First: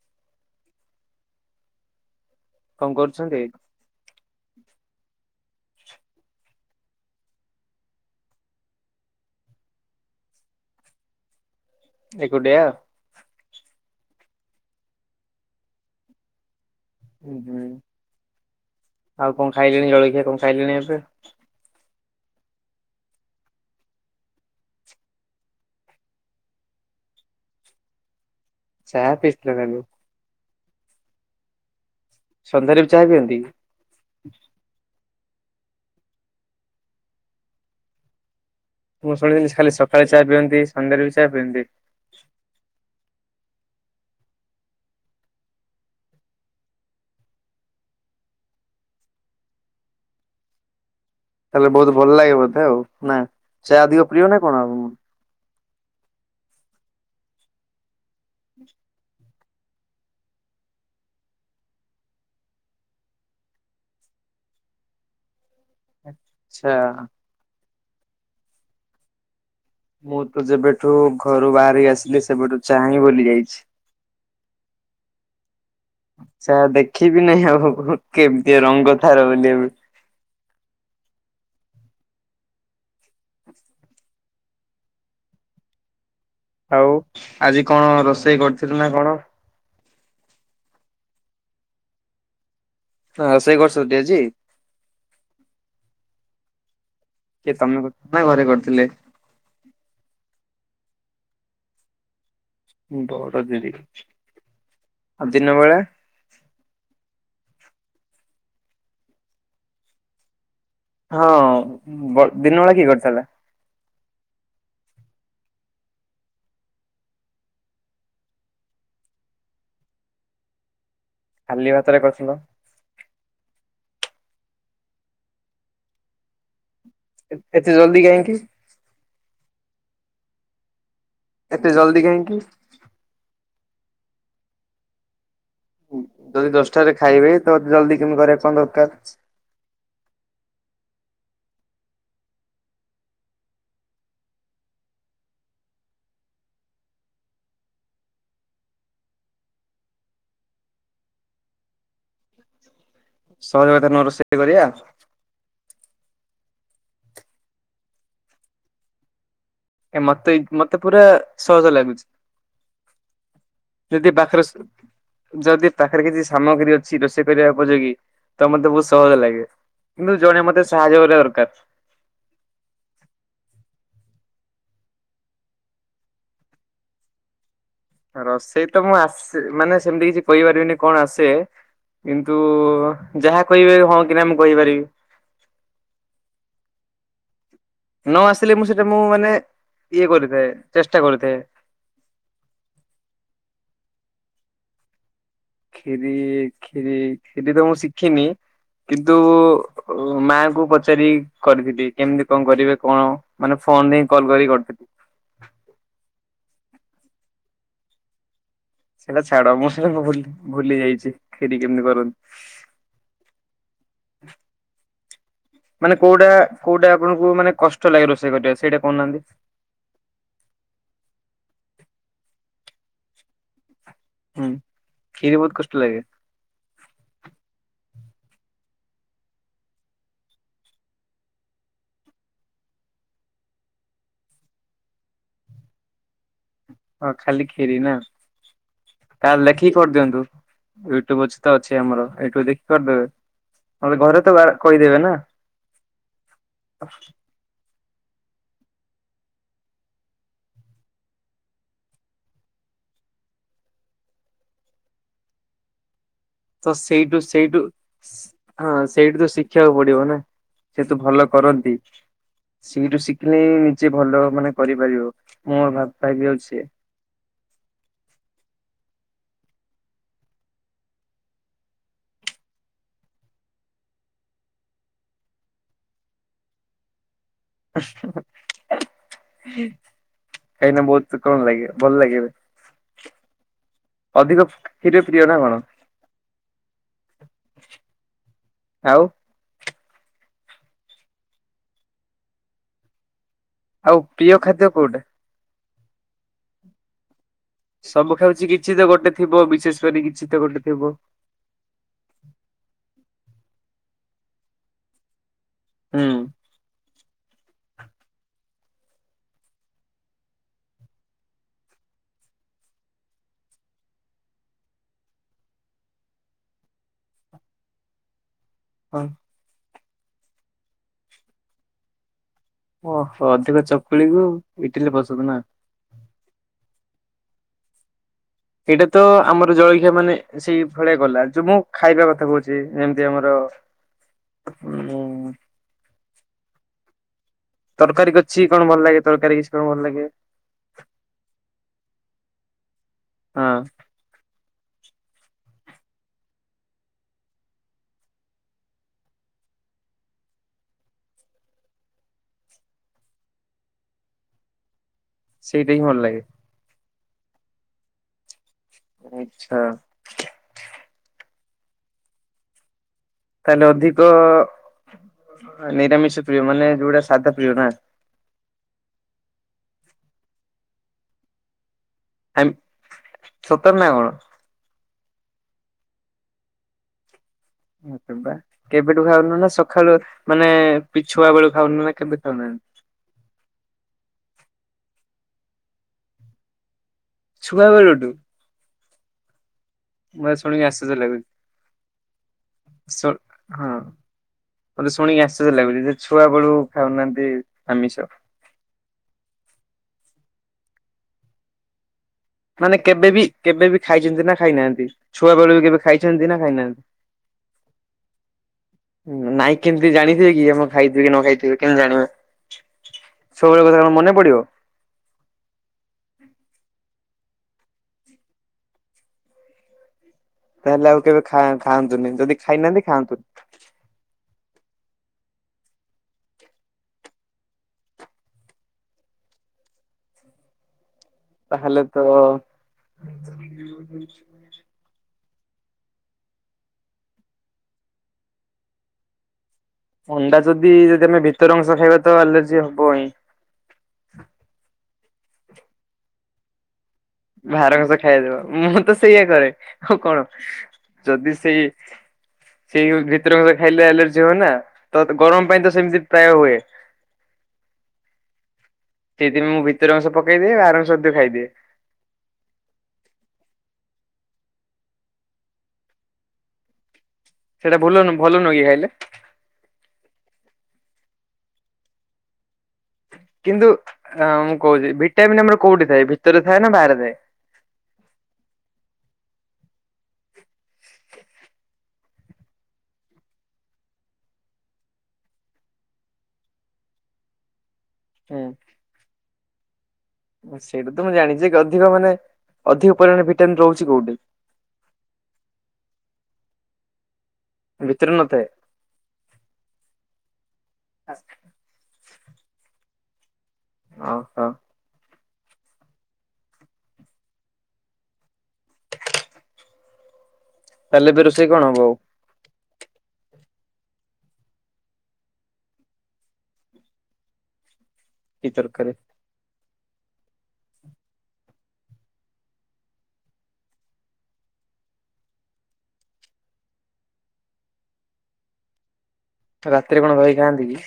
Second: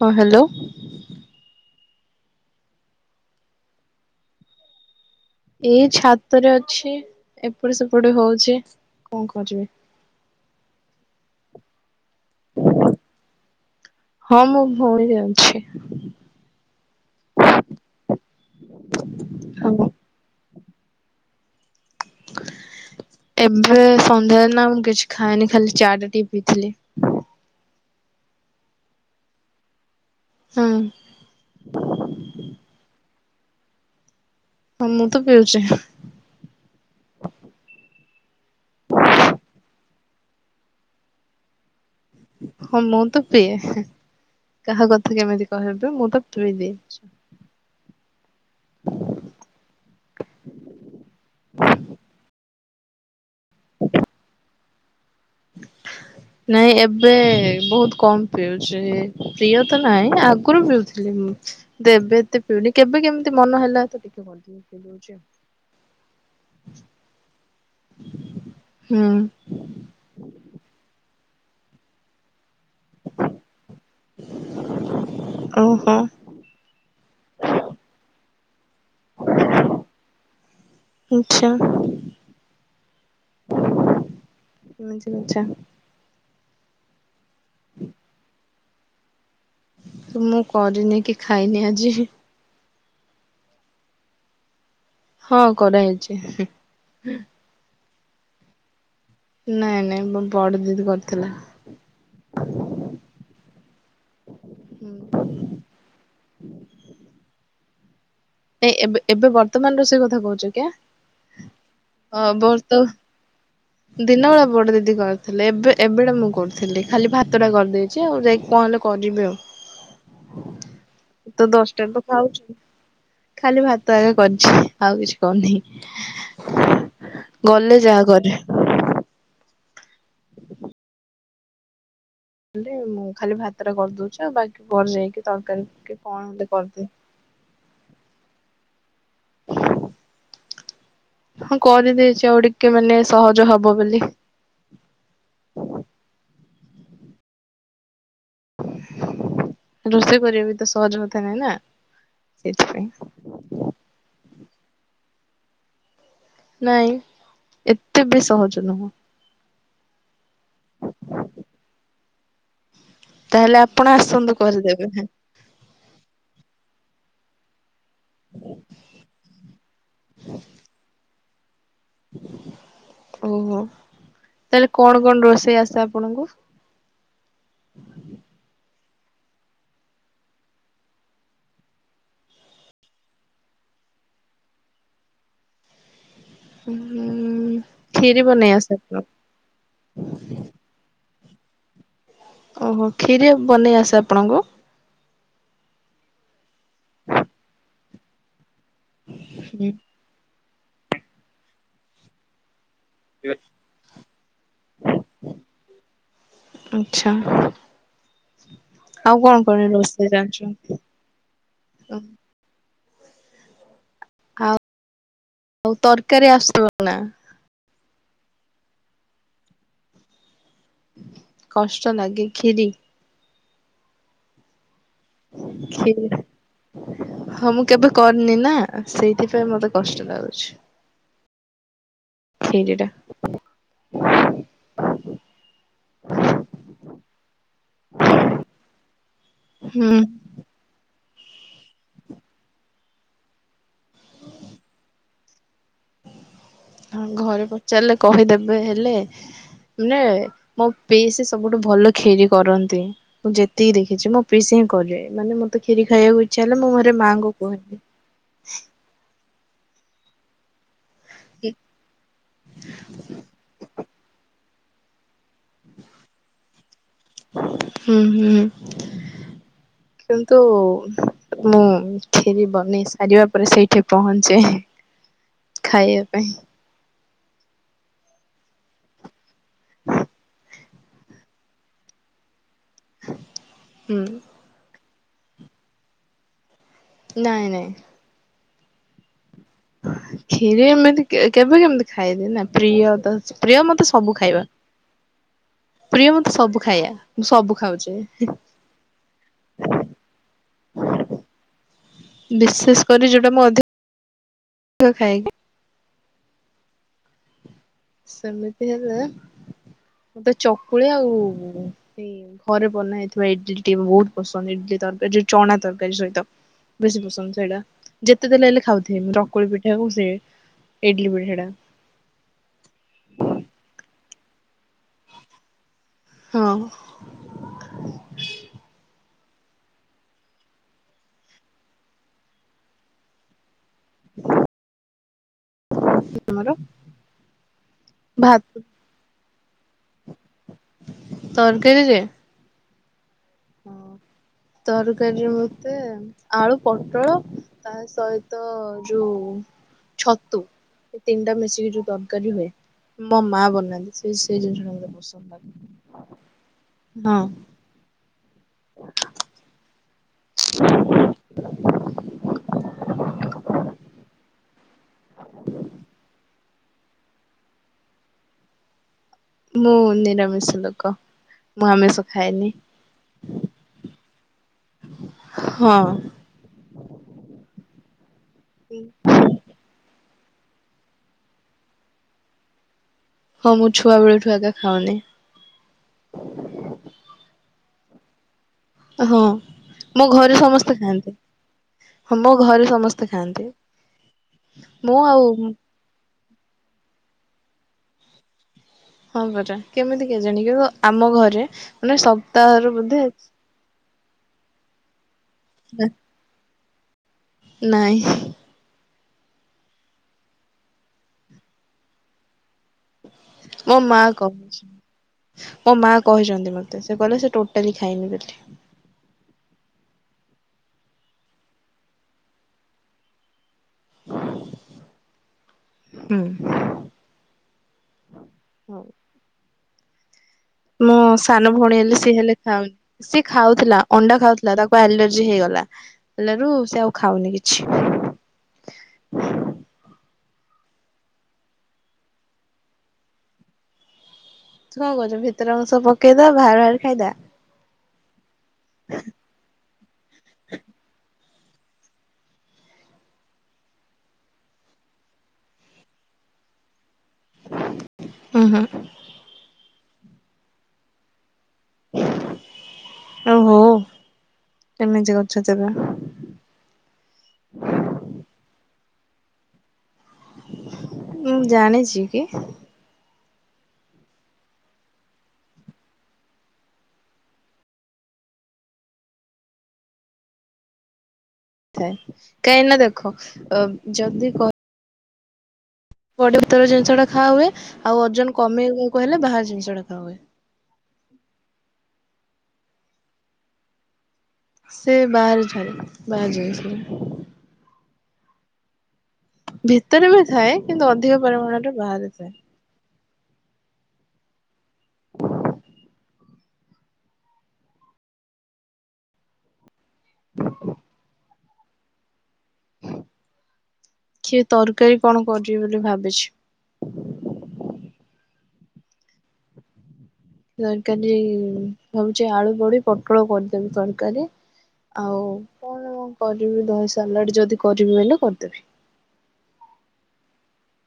ହଁ ହ୍ୟାଲୋ। କଣ କରୁଛନ୍ତି? ଏଇ ଛାତରେ ଅଛି ଏପଟେ ସେପଟେ ହଉଛି କଣ କରିବି? ଏକୁଟିଆ? ହଁ ମୁଁ ଭଉଣୀର ଅଛି। ଉ ହୁଁ ଆଉ କଣ ଆମ ଖାଇଲିଣି ଜଳଖିଆ କଣ ଖାଇଲିଣି ଏବେ? ଏବେ ସନ୍ଧ୍ୟା ନା ମୁଁ କିଛି ଖାଇନି ଖାଲି ଚାଟା ଟିକ ପିଇଥିଲି। ଚା ପିସ୍ ଥିଲ ତାହେଲେ। ହଁ। ସନ୍ଧ୍ୟାରେ ବି ଚାହା ପିଅନ୍ତି? ହଁ ମୁଁ ତ ପିଉଛି। ମୁଁ ଶୁଣିଥିଲି ଖାଲି ସକାଳେ ଚା ପିଅନ୍ତି ସନ୍ଧ୍ୟାରେ ବି ଚା ପିଅନ୍ତି? ହଁ ମୁଁ ତ ପିଏ। କାହା କଥା କେମିତି କହିବି ମୁଁ ତ ପିଇଦିଏ। ତାଲେ ବହୁତ ଭଲ ଲାଗେ ବୋଧେ ଆଉ ନା ଚା ଅଧିକ ପ୍ରିୟ ନା କଣ ଆଉ? ନାଇଁ ଏବେ ବହୁତ କମ ପିଉଛି ପ୍ରିୟ ତ ନାହିଁ ଆଗରୁ ପିଉଥିଲି। ହୁଁ ଦେବେ ଏତେ ପିଉନି କେବେ କେମିତି ମନ ହେଲା ତ ଟିକେ କରିଦଉ। ଆଛା। ହୁଁ, ମୁଁ ତ ଯେବେଠୁ ଘରୁ ବାହାରିକି ଆସିଲି ସେବେଠୁ ଚାହିଁ ବୁଲି ଯାଇଛି। ଓହୋ ଆଛା ଦେଖିବି ନାହିଁ ଆଉ କେ ଟଏ ରଙ୍ଗ ଥାର ବୋଲିଏବେ ଆଚ୍ଛା [inaudible] ଆଉ ଆଜି କଣ ରୋଷେଇ କରିଥିଲୁ ନା କଣ? ମୁଁ କରିନି କି ଖାଇନି ଆଜି। ହଁ ରୋଷେଇ କରିସୁଟି ଆଜି? ହଁ କରାହେଇଛି। କି ତମେକରିଥିଲ ନାଁ ଘରେ କରିଥିଲେ? ନାଇଁ ନାଇଁ ବଡ ଦିଦି ମ କରିଥିଲା। ବଡ ଦିଦି, ଆଉ ଦିନ ବେଳା? ନାଇଁ ଏବେ ଏବେ ବର୍ତ୍ତମାନ ରୋଷେଇ କଥା କହୁଛ କିଆ ହଁ ଵ ଦିନ ବେଳେ କିଏ କରିଥିଲା? ଦିନ ବେଳା ବଡେ ଦିଦି କରିଥିଲେ। ଏବେ ଏବେଟା ମୁଁ କରୁଥିଲି। ଖାଲି ଭାତ ଟା କରିଦେଇଛି। ଆଉ ଯାଇକ କଣ ହେଲା କରିବି ଆଉ। ତ ଖାଲି ଦଶଟାରେ ଭାତରେ ତ କରିଥିଲ। ଖାଉଚୁ ଖାଲି ଭାତ ତ ଆଗ କରିଛି ଆଉ କିଛି କରିନି ଏତେ ଗଲେ ଜଲ୍ଦି ଯାହା କାହିଁକି କରିବି। ଏତେ ଜଲ୍ଦି କାହିଁକି? ମୁଁ ଖାଲି ଭାତଟା କରିଦଉଛି ଆଉ ବାକି ଘ ଯାଇକି? ତରକାରୀ କି କଣ ହେଲେ ଯଦି କରିଦିଏ। ଦଶଟାରେ ଖାଇବେ ତ ଜଲଦି କେମତି କରିବା କଣ ଦରକାର? ହଁ କରିଦେଇଛି ଆଉ ଟିକେ ମାନେ ସହଜ ହବ ବୋଲି। ହ [inaudible] ରୋଷେଇ କରିବା ବି ତ ସହଜ କଥା ନାଇଁ ନା? ସେଇଥିପାଇଁ। ସହଜ କଥା ନୁହଁ ରୋଷେଇ କରିବା ନାଇଁ ଏତେ ବି ସହଜ ନୁହଁ। ଏ ମତେ ମତେ ପୁରା ସହଜ ଲାଗୁଛି। ତାହେଲେ ଆପଣ ଯଦି ଆସନ୍ତୁ ପାଖରେ କରିଦେବେ ଯଦି ପାଖରେ କିଛି ସାମଗ୍ରୀ ଅଛି ରୋ ଷେଇ କରିବା ଉପଯୋଗୀ ତ ମତେ ବହୁତ ସହଜ ଲାଗେ କିନ୍ତୁ ଜଣେ ମତେ ସାହାଯ୍ୟ କରିବା ଦରକାର। ଓହୋ ତାହେଲେ କଣ କଣ ରୋଷେଇ ଆସେ ଆପଣଙ୍କୁ? ରୋଷେଇ ତ ମୁଁ ଆସେ ମାନେ ସେମତି କିଛି କହିପାରିବିନି କଣ ଆସେ? କିନ୍ତୁ ଯାହା କହିବେ ହଁ କି ନା ମୁଁ କହିପାରିବି? ହୁଁ ଉଁ କ୍ଷୀରି ନ ବନେଇ ଆସିଲେ ମୁଁ ଆସେ ସେଇଟା ମୁଁ ଆପଣଙ୍କୁ ମାନେ ଇଏ କରିଥାଏ ଚେଷ୍ଟା କରୁଥାଏ। ଓହୋ ଖିରି ବନେଇ ଆସେ ଆପଣଙ୍କୁ? ଖିରି ଖିରି ଖିରି ତ ମୁଁ ଶିଖିନି? କିନ୍ତୁ ମାଙ୍କୁୁ ପଚାରି କରିଥିଲି କେମିତି କଣ କରିବେ? କଣ ମାନେ ଫୋନରେ ହିଁ କଲ କରିକି କରିଥିଲି। ଆଚ୍ଛା। ଆଉ ସେଇଟା କଣ ଛାଡ କଣ ମୁଁ ସେଇଟା ରୋଷେଇ ଭ ଜାଣିଛନ୍ତି? ଭୁଲି ଯାଇଛି ଖିରି କେମତି କରନ୍ତି? ଆଉ, ଆଉ ମାନେ ତରକାରୀ କୋଉଟା ଆସୁଥିବ କୋଉଟା ନା? ଆପଣଙ୍କୁ ମାନେ କଷ୍ ଷ୍ଟ ଲାଗେ ରୋଷେଇ କରିବା ସେଇଟା କହୁନାହାନ୍ତି? କଷ୍ଟ ଲାଗେ ଖିରି? ହୁଁ, କ୍ଷୀରି ବହୁତ କଷ୍ଟ ଲାଗେ ହଁ ମୁଁ କେବେ କରନି ନା ସେଇଥିପାଇଁ ମତେ କଷ୍ଟ ଲାଗୁଛି। ଖିରିଟା [inaudible] ହଁ ଖାଲି ଖିରି ନା ତାହେଲେ ଲେଖିକି ହୁଁ କରିଦିଅନ୍ତୁ। ବ ଅଛି ଆମର ଏଇଠୁ ଦେଖି ପାରୁଥିବେ ନହେଲେ ଘରେ ତ ବା କହିଦେବେ ନା। ହଁ ଘରେ ପଚାରିଲେ କହିଦେବେ ହେଲେ ମାନେ ମୋ ପିଇସି ସବୁଠୁ ଭଲ ଖିରି କରନ୍ତି। ମୁଁ ଯେତିକି ଦେଖିଛି ମୋ ପିଇ କରେ ମାନେ ମତ ଖିରି ଖାଇବାକୁ ଇଚ୍ଛା ହେଲେ ମୁଁ ତ ଘରେ ସେଇଠୁ ମାଆଙ୍କୁ କୁହେ। ସେଇଠୁ ହଁ ସେଇଠୁ ତ ଶିଖିବାକୁ ପଡିବ ନା? ସେତୁ ଭଲ କରନ୍ତି। ସେଠୁ ଶିଖିଲେ ନିଜେ ଭଲ ମାନେ କରିପାରିବ। ମୋର ବାପା ବିି ଅଛି ହ କିନ୍ତୁ ମୁଁ କ୍ଷୀରି ବନେଇ ସାରିବା ପରେ ସେଇଠି ପହଞ୍ଚେ ଖାଇବା ପାଇଁ। ଉହୁଁ ହୁଁ। କାଇଁନା ବହୁତ କଣ ଲାଗିବ ଭଲ ଲାଗିବ। ହୁଁ। ଅଧିକ କ୍ଷୀର ପ୍ରିୟ ନା କଣ? ନାଇଁ ନାଇଁ। ଆଉ କ୍ଷିରି ଏମିତି କେ କେବେ କେମିତି ଖାଇଦିଏ ନା ପ୍ରିୟ ତ ପ୍ରିୟ ମତେ ଆଉ ସବୁ ପ୍ରିୟ ଖାଇବା ଖାଦ୍ୟ କୋଉଟା? ପ୍ରିୟ ମତେ ସବୁ ଖାଇବା। ମୁଁ ସବୁ ଖାଉଛି ସବୁ ଖାଉଛି କିଛି ତ ଗୋଟେ ଥିବ ବିଶେଷ କରି କିଛି ତ ଗୋଟେ ଥିବ। ବିଶେଷ କରି ଯୋଉଟା ମ କ ଖାଏ। ହୁଁ। ସେମିତି ହେଲେ। ମତେ ଚକୁଳି ଆଉ ଏଇ ଘରେ ବନା ହେଇଥିବା ଇଡଲିଟି ବହୁତ ପସନ୍ଦ ଇଡ ତଡକା ଚଣା ତରକାରୀ ସହିତ ବେଶୀ ପସନ୍ଦ ସେଇଟା ଯେ କେତେ ଦେଲେ ହେଲେ ଖାଉଥିଏ ହଁ ଚକୁଳି ପିଠା କୁ ସେ ଇଡଲି ପିଠା ଟା। ଓହୋ ଅଧିକ ଚକୁଳିକୁ ଇଟିଲି ପସନ୍ଦ୍ ନା। ହଁ। ଏଇଟା ତ ଆମର ଜଳଖିଆ ମାନେ ସେଇ ଭଳିଆ ଗଲା ଯଉ ମୁଁ ଖାଇବା କଥା କୋହୁଚି ଯେମିତି ଆମର ହୁଁ। ଆମର ତରକାରୀ ଭାତ କିଛି କଣ ଭଲ ଲାଗେ ତରକାରୀ କିଛି କଣ ଭଲ ଲାଗେ। ତରକାରୀରେ ହଁ। ତରକାରୀରେ ମତେ ଆଳୁ ପୋଟଳ ତା ସହିତ ଯୋଉ ଛତୁ। ତିନିଟା ମିଶିକି ଯୋଉ ତରକାରୀ ହୁଏ। ମୋ ମା ବନାନ୍ତି ସେ ସେ ଜିନିଷ ଟା ମତେ ପସନ୍ଦ। ଲାଗେ। ସେଇଟା ହିଁ ଭଲ ଲାଗେ। ହଁ। ଆଛା। [inaudible] ତାହେଲେ ଅଧିକ ନିରାମିଷ ପ୍ରିୟ ମାନେ ଯୋଉଟା ସାଧା ପ୍ରିୟ ନା। ମୁଁ ନିରାମିଷ ଲୋକ ମୁଁ ଆମିଷ ଆ ଖାଏନି। ସତରେ ନା କଣ ହଁ। ଆରେ ବା କେବେଠୁ ଖାଉନ ନା ସଖାଳୁଆ ମାନେ ପିଛୁଆ ବେଳୁ ଖାଉନ ନା କେମିତି ଖାଉନାହାନ୍ତି। ହଁ ଛୁଆ ବେଳେଠୁ ଏକା ଖାଉନି। ଛୁଆ ବେଳଠୁ? ହଁ ମୋ ମତେ ଘରେ ଶୁଣିକି ସମସ୍ତେ ଆଶ୍ଚର୍ଯ୍ୟ ଖାଆନ୍ତି। ଲାଗୁଛି ହଁ ମୋ ଘରେ ସମସ୍ତେ ଖାଆନ୍ତି। ମୋତେ ମୁଁ ଶୁଣିକି ଆଉ ଆଶ୍ଚର୍ଯ୍ୟ ଲାଗୁଛି ଯେ ଛୁଆ ବେଳୁ ଖାଉନାହାନ୍ତି ଆମିଷ। ହଁ ପରା କେମିତି କେଜାଣି କି ଆମ ଘରେ ମାନେ ସବ ମାନେ କେବେ ବି କେବେ ବି ଖାଇଛନ୍ତି ନା ଖାଇନାହାନ୍ତି ଛୁଆ ବେଳୁ ବି କେବେ ଖାଇଛନ୍ତି ନା ଖାଇନାହା ନାଇଁ। ନାଇଁ କେମିତି ଜାଣିଥିବେ କି ଆମ ଖାଇଥିବେ କି ନ ଖାଇଥିବେ କେମିତି ଜାଣିବେ। ସବୁବେଳେ ମୋ କଥା କଣ ମା ମନେ କ ପଡିବ ମୋ ମା କହିଛନ୍ତି ମତେ ସେ କହିଲେ ସେ ଟୋଟାଲି ଖାଇନି ବୋଲି। ତାହେଲେ ଆଉ କେବେ ଖା-ଖାଆନ୍ତୁନି ଯଦି ଖାଇନାହାନ୍ତି ଖାଆନ୍ତୁନି। ହୁଁ ହଉଁ ମୋ ସାନ ଭଉଣୀ ତାହେଲେ ତ ହେଲେ ସିଏ ହେଲେ ଖାଉନି ସିଏ ଖାଉଥିଲା ଅଣ୍ଡା ଖାଉଥିଲା ତାକୁ ଆଲର୍ ଜି ହେଇଗଲା ହେଲା ରୁ ସେ ଆଉ ଖାଉନି କିଛି। ଅଣ୍ଡା ଯଦି ଯଦି ଆମେ ଭିତର ଅଂଶ ଖାଇବା ତ ଆଲର୍ଜି ହବଇଁ। ତୁ କଣ କହୁଛ ଭିତର ଅଂଶ ପକେଇଦବା ବାହାରେ ବାହାରେ ଖାଇଦବା। ବାହାର ଅଂଶ ଖାଇଦବା ମୁଁ ତ ସେଇୟଆ କରେ ଆଉ କଣ ଯଦି ସେଇ ସେଇ ଭିତରଙ୍କ ଖାଇଲେ ଆଲର୍ଜି ହୁଏନା ତ ଗରମ ପାଇଁ ତ ସେମିତି ପ୍ରାୟ ହୁଏ। ହୁଁ ହୁଁ ସେଇଥିପାଇଁ ମୁଁ ଭିତର ଅଂଶ ପକେଇଦିଏ ବାହାର ଅଂଶ ସବୁ ଖାଇଦିଏ। ହ ଓ ହୋ ଏମିତି କରୁଛ ତେବେ। ସେଇଟା ଭଲନୁ ଭଲନୁ କି ଖାଇଲେ ମୁଁ ଜାଣିଛି କି କିନ୍ତୁ ମୁଁ କହୁଛି ଭିଟାମିନ୍ ଆମର କୋଉଠି ଥାଏ ଭିତରେ ଥାଏ ନା ବାହାରେ ଥାଏ [inaudible] ଥାଏ କାହିଁକିନା ଦେଖ ଯଦି କ ବଡି ଭିତର ଜିନିଷଟ ଟା ଖାଆ ହୁଏ ଆଉ ଓଜନ ହୁଁ। କମେଇବାକୁ ହେଲେ ବାହାର ଜିନିଷ ଟା ଖାଆ ହୁଏ। ସେଇଟା ତ ମୁଁ ଜାଣିଚି ଅଧିକ ମାନେ ଅଧିକ ପରିମାଣରେ ଭିଟାମିନ ରହୁଚି କୋଉଠି ସେ ବାହାରେ ଛାଡ ବାହାର ଯାଇଚି। ଭିତରେ ନଥାଏ। ଭିତରେ ବି ଥାଏ କିନ୍ତୁ ଅଧିକ ପରିମାଣରେ ବାହାରେ ଥାଏ। ଓହୋ [inaudible] ତାଲେ ଏବେ ରୋଷେଇ କଣ ହବ? ହୁଁ କିଏ ତରକାରୀ କଣ କରିବି ବୋଲି ଭାବିଚି। କି ତରକାରି? ତରକାରୀ ଭାବୁଛି ଆଳୁ ବଡି ପୋଟଳ କରିଦେବି ତରକାରୀ। ଆଉ କଣ କରିବି ଦହି ସାଲାଡ ଯଦି କରିବି ହେଲେ କରିଦେବି। ତ ରାତିରେ କଣ ଦହି ଖାଆନ୍ତି କି?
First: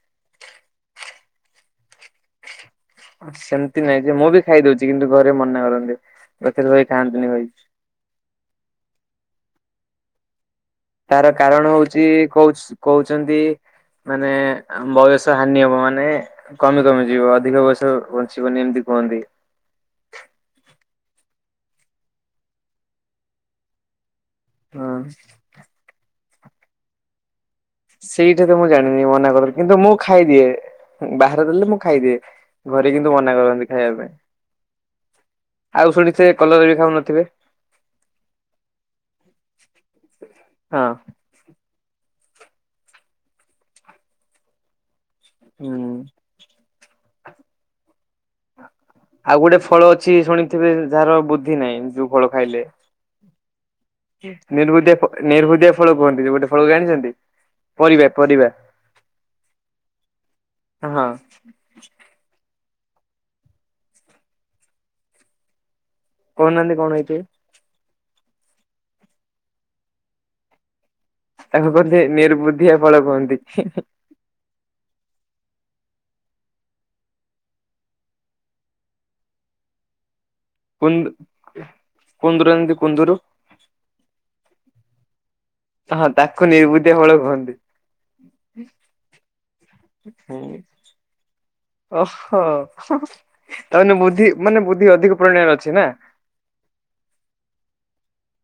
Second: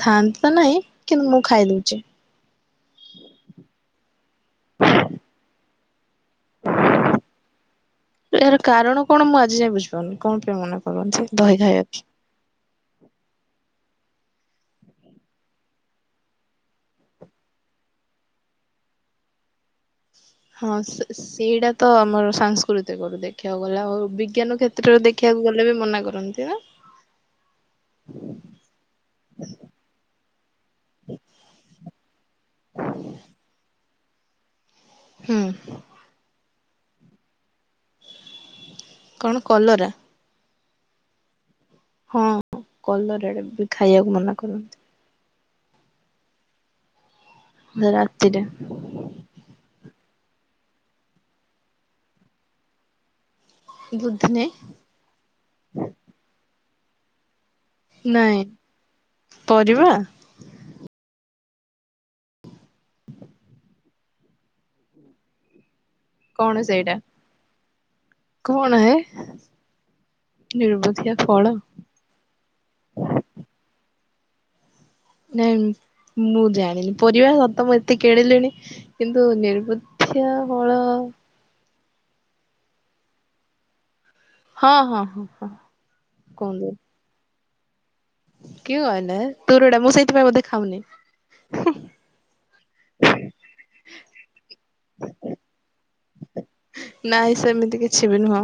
ଖାଆନ୍ତୁତ ନାହିଁ କିନ୍ତୁ ମୁଁ ଖାଇ ଦଉଚି। ସେମିତି ନାଇଁ ଯେ ମୁଁ ବି ଖାଇଦଉଛି କିନ୍ତୁ ଘରେ ମନା କରନ୍ତି। ରାତିରେ ଦହି ଖାଆନ୍ତିନି କହିକି। ଏହାର କାରଣ କଣ ମୁଁ ଆଜି ଯାଏ ବୁଝପାରୁନି କଣ? ପାଇଁ ମନା କରନ୍ତି ତାର ଦହି କାରଣ ଖାଇବାକୁ। ହଉଛି କହୁଚି କହୁଛନ୍ତି ମାନେ ବୟସ ହାନି ହବ ମାନେ କମି କମି ଯିବ ଅଧିକ ବୟସ ବଞ୍ଚିବନି। ଏମିତି କୁହନ୍ତି। ହ [inaudible] ହଁ ସେ ସେଇଟା ତ ଆମର ସାଂସ୍କୃତିକରୁ ଦେଖିବାକୁ ଗଲା ଆଉ ବି ବିଜ୍ଞାନ ହଁ କ୍ଷେତ୍ରରେ ଦେଖିବାକୁ ଗଲେ ବି ମନା କରନ୍ତି ନା। ସେଇଟା ତ ମୁଁ ଜାଣିନି ମନା କର କିନ୍ତୁ ମୁଁ ଖାଇଦିଏ। ବାହାରେ ଦେଲେ ମୁଁ ଖାଇଦିଏ ଘରେ କିନ୍ତୁ ମନା କରନ୍ତି ଖାଇବା ପାଇଁ। ହୁଁ ଆଉ ଶୁଣିଥିବେ କଲରା ବି ଖାଉନଥିବେ। କଣ କଲରା। ହଁ। ହଁ କଲରା ଡେ ବି ଖାଇବାକୁ ମନା କରନ୍ତି। ହୁଁ। ରାତିରେ। ଆଉ ଗୋଟେ ଫଳ ଅଛି ଶୁଣିଥିବେ ଯାହାର ବୁଦ୍ଧି ନାହିଁ ଯୋଉ ଫଳ ଖାଇଲେ। ବୁଝିନି ନିର୍ବୁଧିଆ ନିର୍ବୁଧିଆ ଫଳ କୁହନ୍ତି ଯେ ଗୋଟେ ଫଳ ଜାଣିଛନ୍ତି। ପରିବା ନାଇଁ ପରିବା ପରିବା ହଁ। କହୁନାହାନ୍ତି କଣ ହେଇଥିବ। କଣ ହେ ନିର୍ବୁଦ୍ଧିଆ। ତାକୁ କୁହନ୍ତି ନିର୍ବୁଦ୍ଧିଆ ଫଳ କୁହନ୍ତି ହିଁ ହିଁ। ନାଇଁ ମୁଁ ଜାଣିନି ପରିବା ସତ ମୁଁ ଏତେ କିଣି ଲିଣି କିନ୍ତୁ ନିର୍ବୁ ଧିଆ ହଁ। କୁନ୍ଦ କୁନ୍ଦୁରୁ ଜାଣିଛନ୍ତି କୁନ୍ଦୁରୁ। ହଁ ହଁ ହଁ। ହଁ ହଁ ତାକୁ କୁହନ୍ତୁ ନିର୍ବୁଧିଆ ଫଳ କୁହନ୍ତି। କିଏ କହିଲା ହେ ତୋରଟା ମୁଁ ସେଇଥିପାଇଁ ବୋଧେ ଖାଉନି। ଓହୋ ହୋ ହୋ ତା ମାନେ ବୁଦ୍ଧି ମାନେ ବୁଦ୍ଧି ଅଧିକ ପରିମାଣରେ ଅଛି ନା। ନାହିଁ ସେମିତି କିଛି ବି ନୁହଁ।